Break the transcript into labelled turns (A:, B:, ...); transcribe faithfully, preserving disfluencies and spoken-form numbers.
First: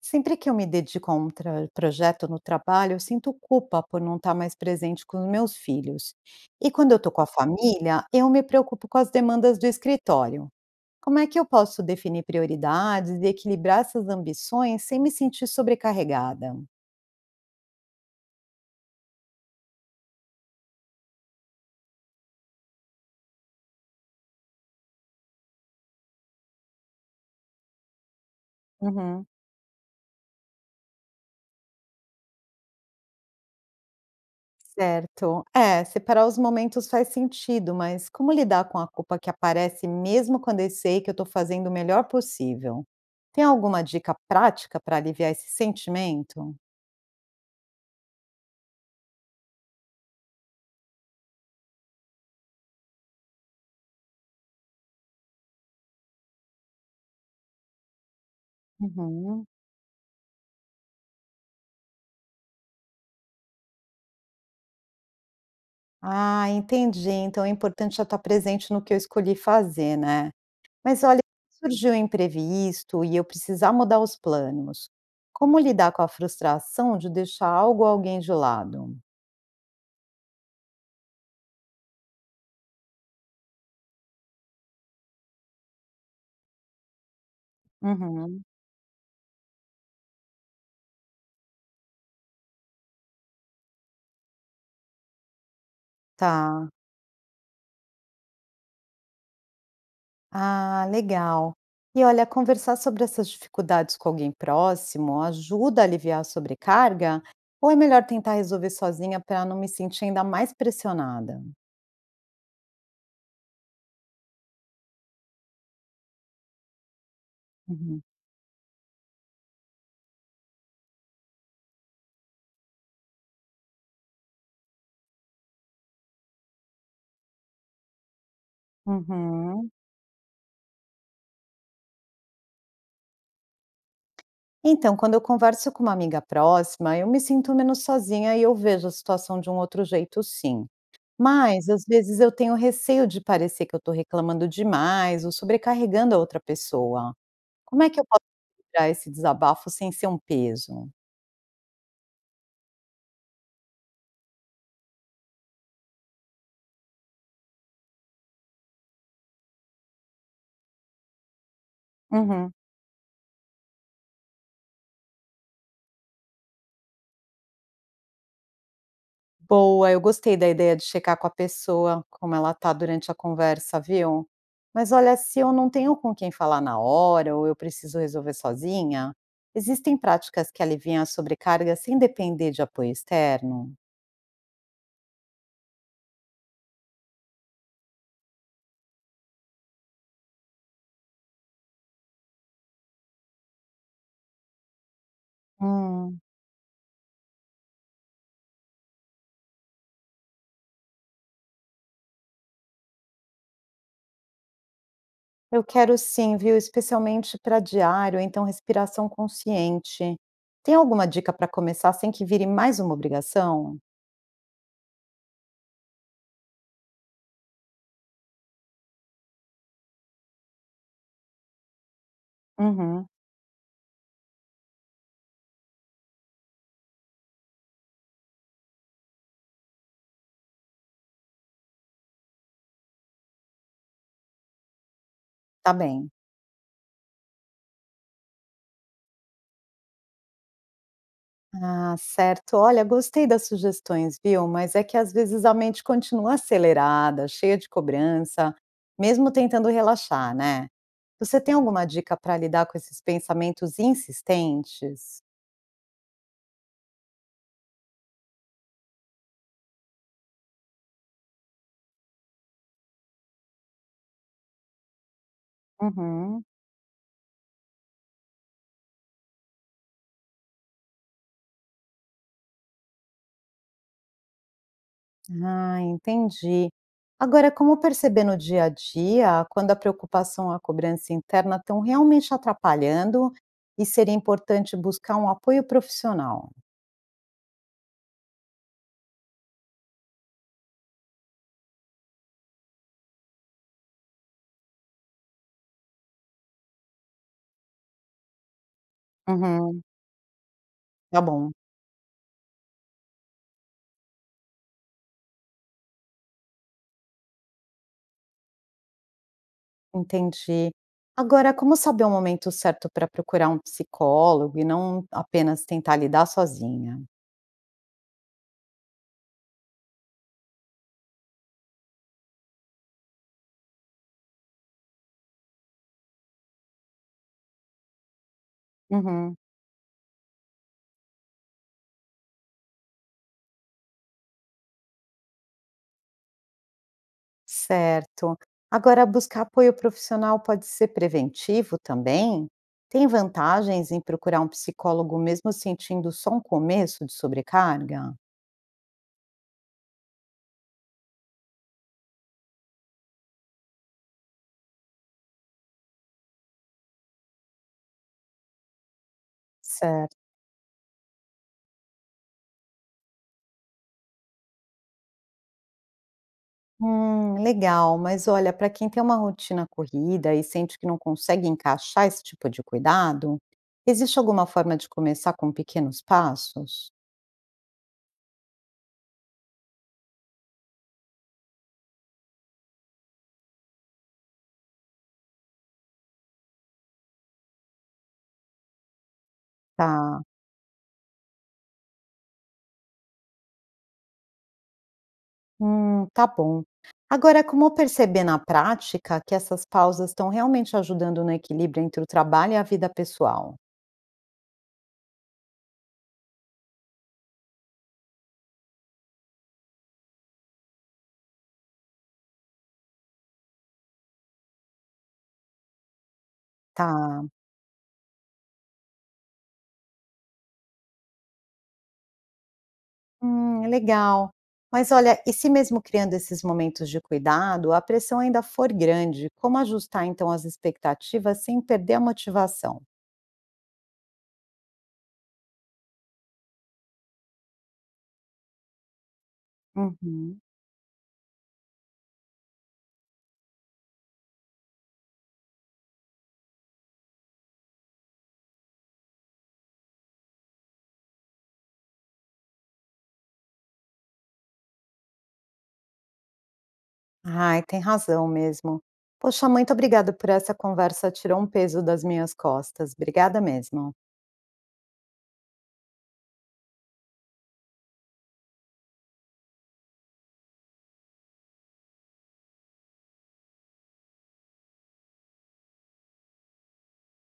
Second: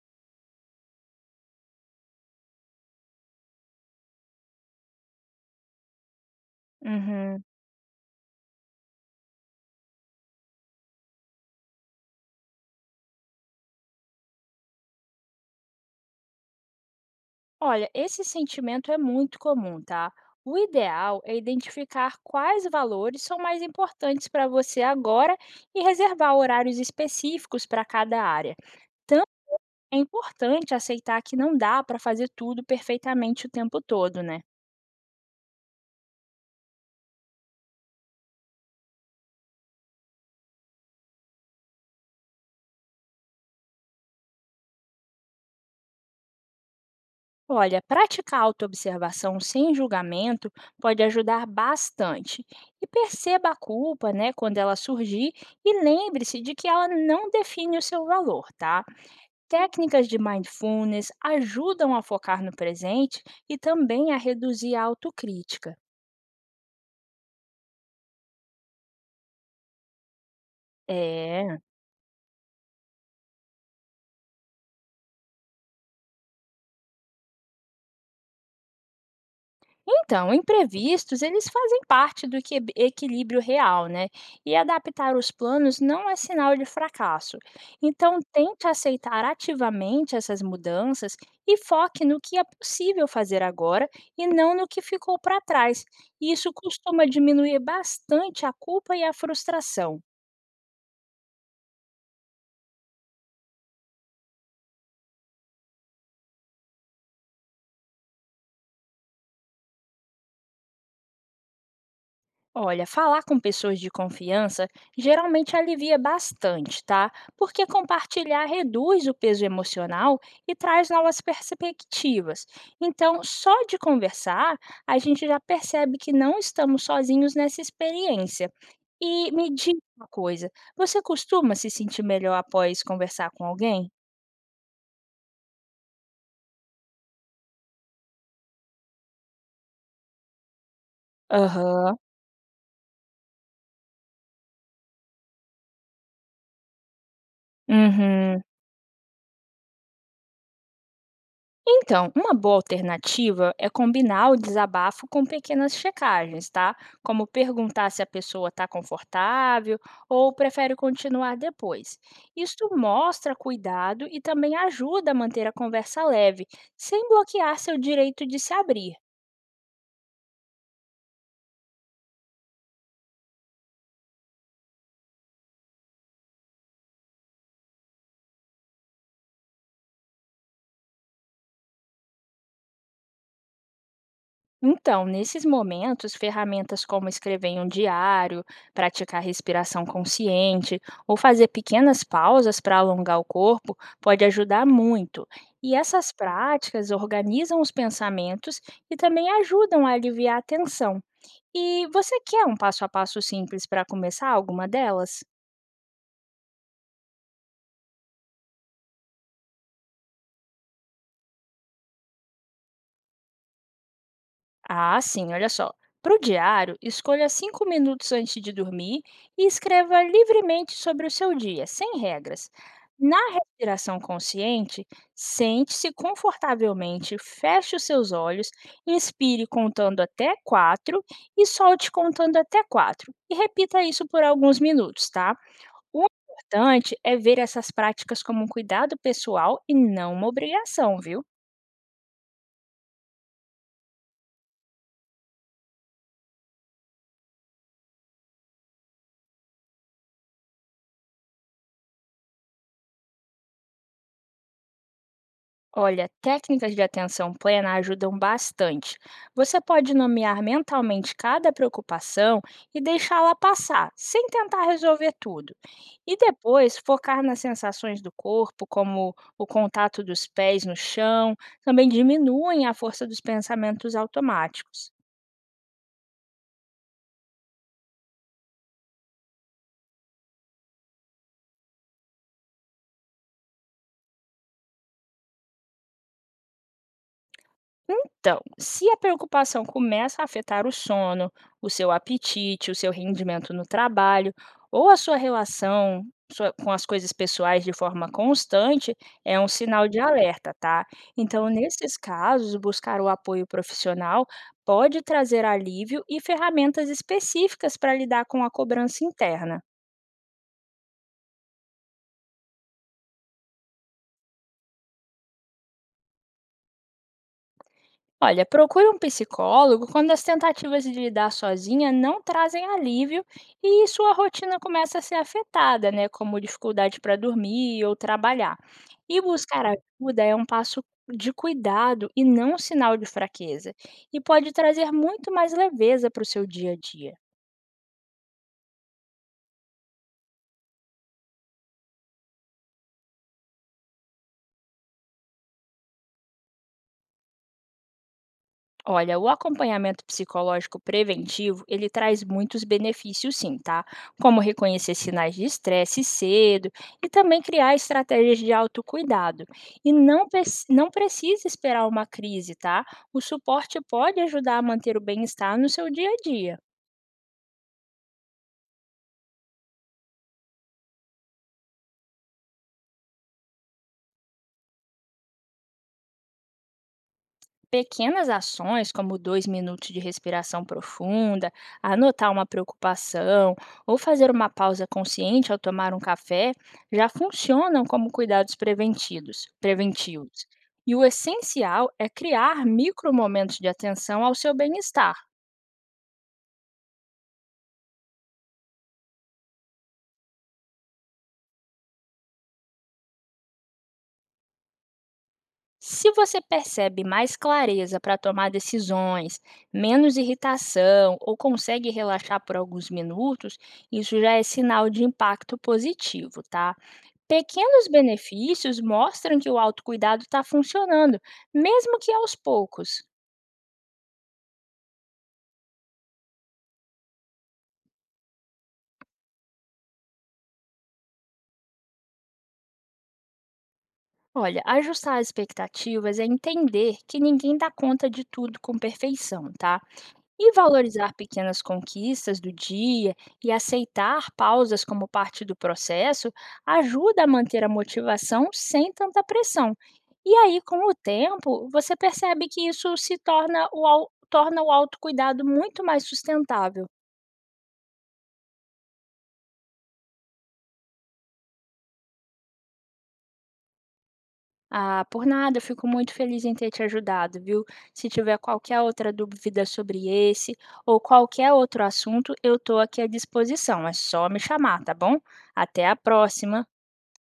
A: Sempre que eu me dedico a um tra- projeto no trabalho, eu sinto culpa por não estar mais presente com os meus filhos. E quando eu estou com a
B: Uhum.
A: família, eu me preocupo com as demandas do escritório. Como é que eu posso definir prioridades e equilibrar essas ambições sem me sentir sobrecarregada?
B: Olha, esse sentimento é muito comum, tá? O ideal é identificar quais valores são mais importantes para você agora e reservar horários específicos para cada área. Também
A: Uhum,
B: é importante aceitar que não dá para fazer tudo perfeitamente o tempo todo, né?
A: certo. É, separar os momentos faz sentido, mas como lidar com a culpa que aparece mesmo quando eu sei que eu estou fazendo o melhor possível? Tem alguma dica prática para aliviar esse sentimento?
B: Olha, praticar autoobservação sem julgamento pode ajudar bastante. E perceba a culpa, né, quando ela surgir e lembre-se de que ela não define o seu valor, tá?
A: Uhum.
B: Técnicas de mindfulness ajudam a focar no presente e também a reduzir a autocrítica.
A: Ah, entendi. Então é importante já estar presente no que eu escolhi fazer, né. Mas olha,
B: É.
A: se surgir um imprevisto e eu precisar mudar os planos, como lidar com a frustração de deixar algo ou alguém de lado?
B: Então, imprevistos, eles fazem parte do que- equilíbrio real, né? E adaptar os planos não é sinal de fracasso. Então,
A: Uhum.
B: tente aceitar ativamente essas mudanças e foque no que é possível fazer agora e não no que ficou para trás. E isso
A: Tá.
B: costuma diminuir bastante a culpa e a frustração.
A: Ah, legal. E olha, conversar sobre essas dificuldades com alguém próximo ajuda a aliviar a sobrecarga ou é melhor tentar resolver sozinha para não me sentir ainda mais pressionada?
B: Olha, falar com pessoas de confiança geralmente alivia bastante, tá? Porque
A: Uhum.
B: compartilhar reduz o peso emocional e traz novas perspectivas. Então, só de conversar, a gente já percebe que não estamos sozinhos nessa experiência. E me
A: Uhum.
B: diga uma coisa, você costuma se sentir melhor após conversar com alguém?
A: Então, quando eu converso com uma amiga próxima, eu me sinto menos sozinha e eu vejo a situação de um outro jeito, sim. Mas, às
B: Aham.
A: vezes, eu tenho receio de parecer que eu estou reclamando demais ou sobrecarregando a outra pessoa. Como é que eu posso
B: Uhum.
A: tirar esse desabafo sem ser um peso?
B: Então, uma boa alternativa é combinar o desabafo com pequenas checagens, tá? Como perguntar se a pessoa está confortável ou prefere continuar depois.
A: Uhum.
B: Isso mostra cuidado e também ajuda a manter a conversa leve, sem bloquear seu direito de se abrir.
A: Boa, eu gostei da ideia de checar com a pessoa como ela tá durante a conversa, viu? Mas olha, se eu não tenho com quem falar na hora ou eu preciso resolver sozinha, existem práticas que aliviam a sobrecarga sem depender de apoio externo?
B: Então, nesses momentos, ferramentas como escrever em um diário, praticar respiração consciente ou fazer pequenas pausas para alongar o corpo pode ajudar muito. E essas
A: Hum,
B: práticas organizam os pensamentos e também ajudam a aliviar a tensão. E você quer um passo a passo simples para começar alguma delas?
A: eu quero sim, viu? Especialmente para diário, então respiração consciente. Tem alguma dica para começar sem que vire mais uma obrigação?
B: Ah, sim, olha só. Para o diário, escolha cinco minutos antes de dormir e escreva livremente sobre o seu dia, sem regras.
A: Uhum,
B: Na respiração consciente, sente-se confortavelmente, feche os seus olhos, inspire contando até quatro e solte contando até quatro. E repita isso por alguns minutos, tá?
A: tá
B: O
A: bem.
B: importante é ver essas práticas como um cuidado pessoal e não uma obrigação, viu?
A: Ah, certo. Olha, gostei das sugestões, viu? Mas é que às vezes a mente continua acelerada, cheia de cobrança, mesmo tentando relaxar, né? Você tem alguma dica para lidar com esses pensamentos insistentes?
B: Olha, técnicas de atenção plena ajudam bastante. Você pode nomear mentalmente cada preocupação e deixá-la passar, sem tentar resolver tudo. E
A: Uhum.
B: depois focar nas sensações do corpo, como o contato dos pés no chão, também diminuem a força dos pensamentos automáticos.
A: Ah, entendi. Agora, como perceber no dia a dia quando a preocupação ou a cobrança interna estão realmente atrapalhando e seria importante buscar um apoio profissional?
B: Então, se a preocupação começa a afetar o sono, o seu apetite, o seu rendimento no trabalho ou a sua relação sua- com as coisas pessoais de forma constante, é um
A: Uhum.
B: sinal de alerta, tá?
A: Tá
B: Então,
A: bom.
B: nesses casos, buscar o apoio profissional pode trazer alívio e ferramentas específicas para lidar com a cobrança interna.
A: Entendi. Agora, como saber o momento certo para procurar um psicólogo e não apenas tentar lidar sozinha?
B: Olha, procure um psicólogo quando as tentativas de lidar sozinha não trazem alívio e sua rotina começa a ser afetada, né, como dificuldade para dormir ou trabalhar. E
A: Uhum,
B: buscar ajuda é um passo de cuidado e não um sinal de fraqueza, e pode trazer muito mais leveza para o seu dia a dia.
A: certo. Agora, buscar apoio profissional pode ser preventivo também? Tem vantagens em procurar um psicólogo mesmo sentindo só um começo de sobrecarga?
B: Olha, o acompanhamento psicológico preventivo, ele traz muitos benefícios sim, tá? Como reconhecer sinais de estresse cedo e também criar estratégias de autocuidado. E
A: Certo.
B: não, preci- não precisa esperar uma crise, tá? O suporte pode ajudar a manter o bem-estar no seu dia a dia.
A: Hum, legal, mas olha, para quem tem uma rotina corrida e sente que não consegue encaixar esse tipo de cuidado, existe alguma forma de começar com pequenos passos?
B: Pequenas ações, como dois minutos de respiração profunda, anotar uma preocupação ou fazer uma pausa consciente ao tomar um café, já funcionam como cuidados preventivos.
A: Tá.
B: preventivos. E o essencial é criar micromomentos de atenção ao seu bem-estar.
A: Hum, tá bom. Agora, como perceber na prática que essas pausas estão realmente ajudando no equilíbrio entre o trabalho e a vida pessoal?
B: Se você percebe mais clareza para tomar decisões, menos irritação ou consegue relaxar por alguns minutos, isso já é sinal de impacto positivo, tá?
A: Tá.
B: Pequenos benefícios mostram que o autocuidado está funcionando, mesmo que aos poucos.
A: Hum, legal. Mas olha, e se mesmo criando esses momentos de cuidado, a pressão ainda for grande, como ajustar então as expectativas sem perder a motivação?
B: Olha, ajustar as expectativas é entender que ninguém dá conta de tudo com perfeição, tá?
A: Uhum.
B: E valorizar pequenas conquistas do dia e aceitar pausas como parte do processo ajuda a manter a motivação sem tanta pressão. E aí, com o tempo, você percebe que isso se torna o, au- torna o autocuidado muito mais sustentável.
A: Ai, tem razão mesmo. Poxa, muito obrigada por essa conversa, tirou um peso das minhas costas. Obrigada mesmo.
B: Ah, por nada, eu fico muito feliz em ter te ajudado, viu? Se tiver qualquer outra dúvida sobre esse ou qualquer outro assunto, eu estou aqui à disposição. É só me chamar, tá bom? Até a próxima!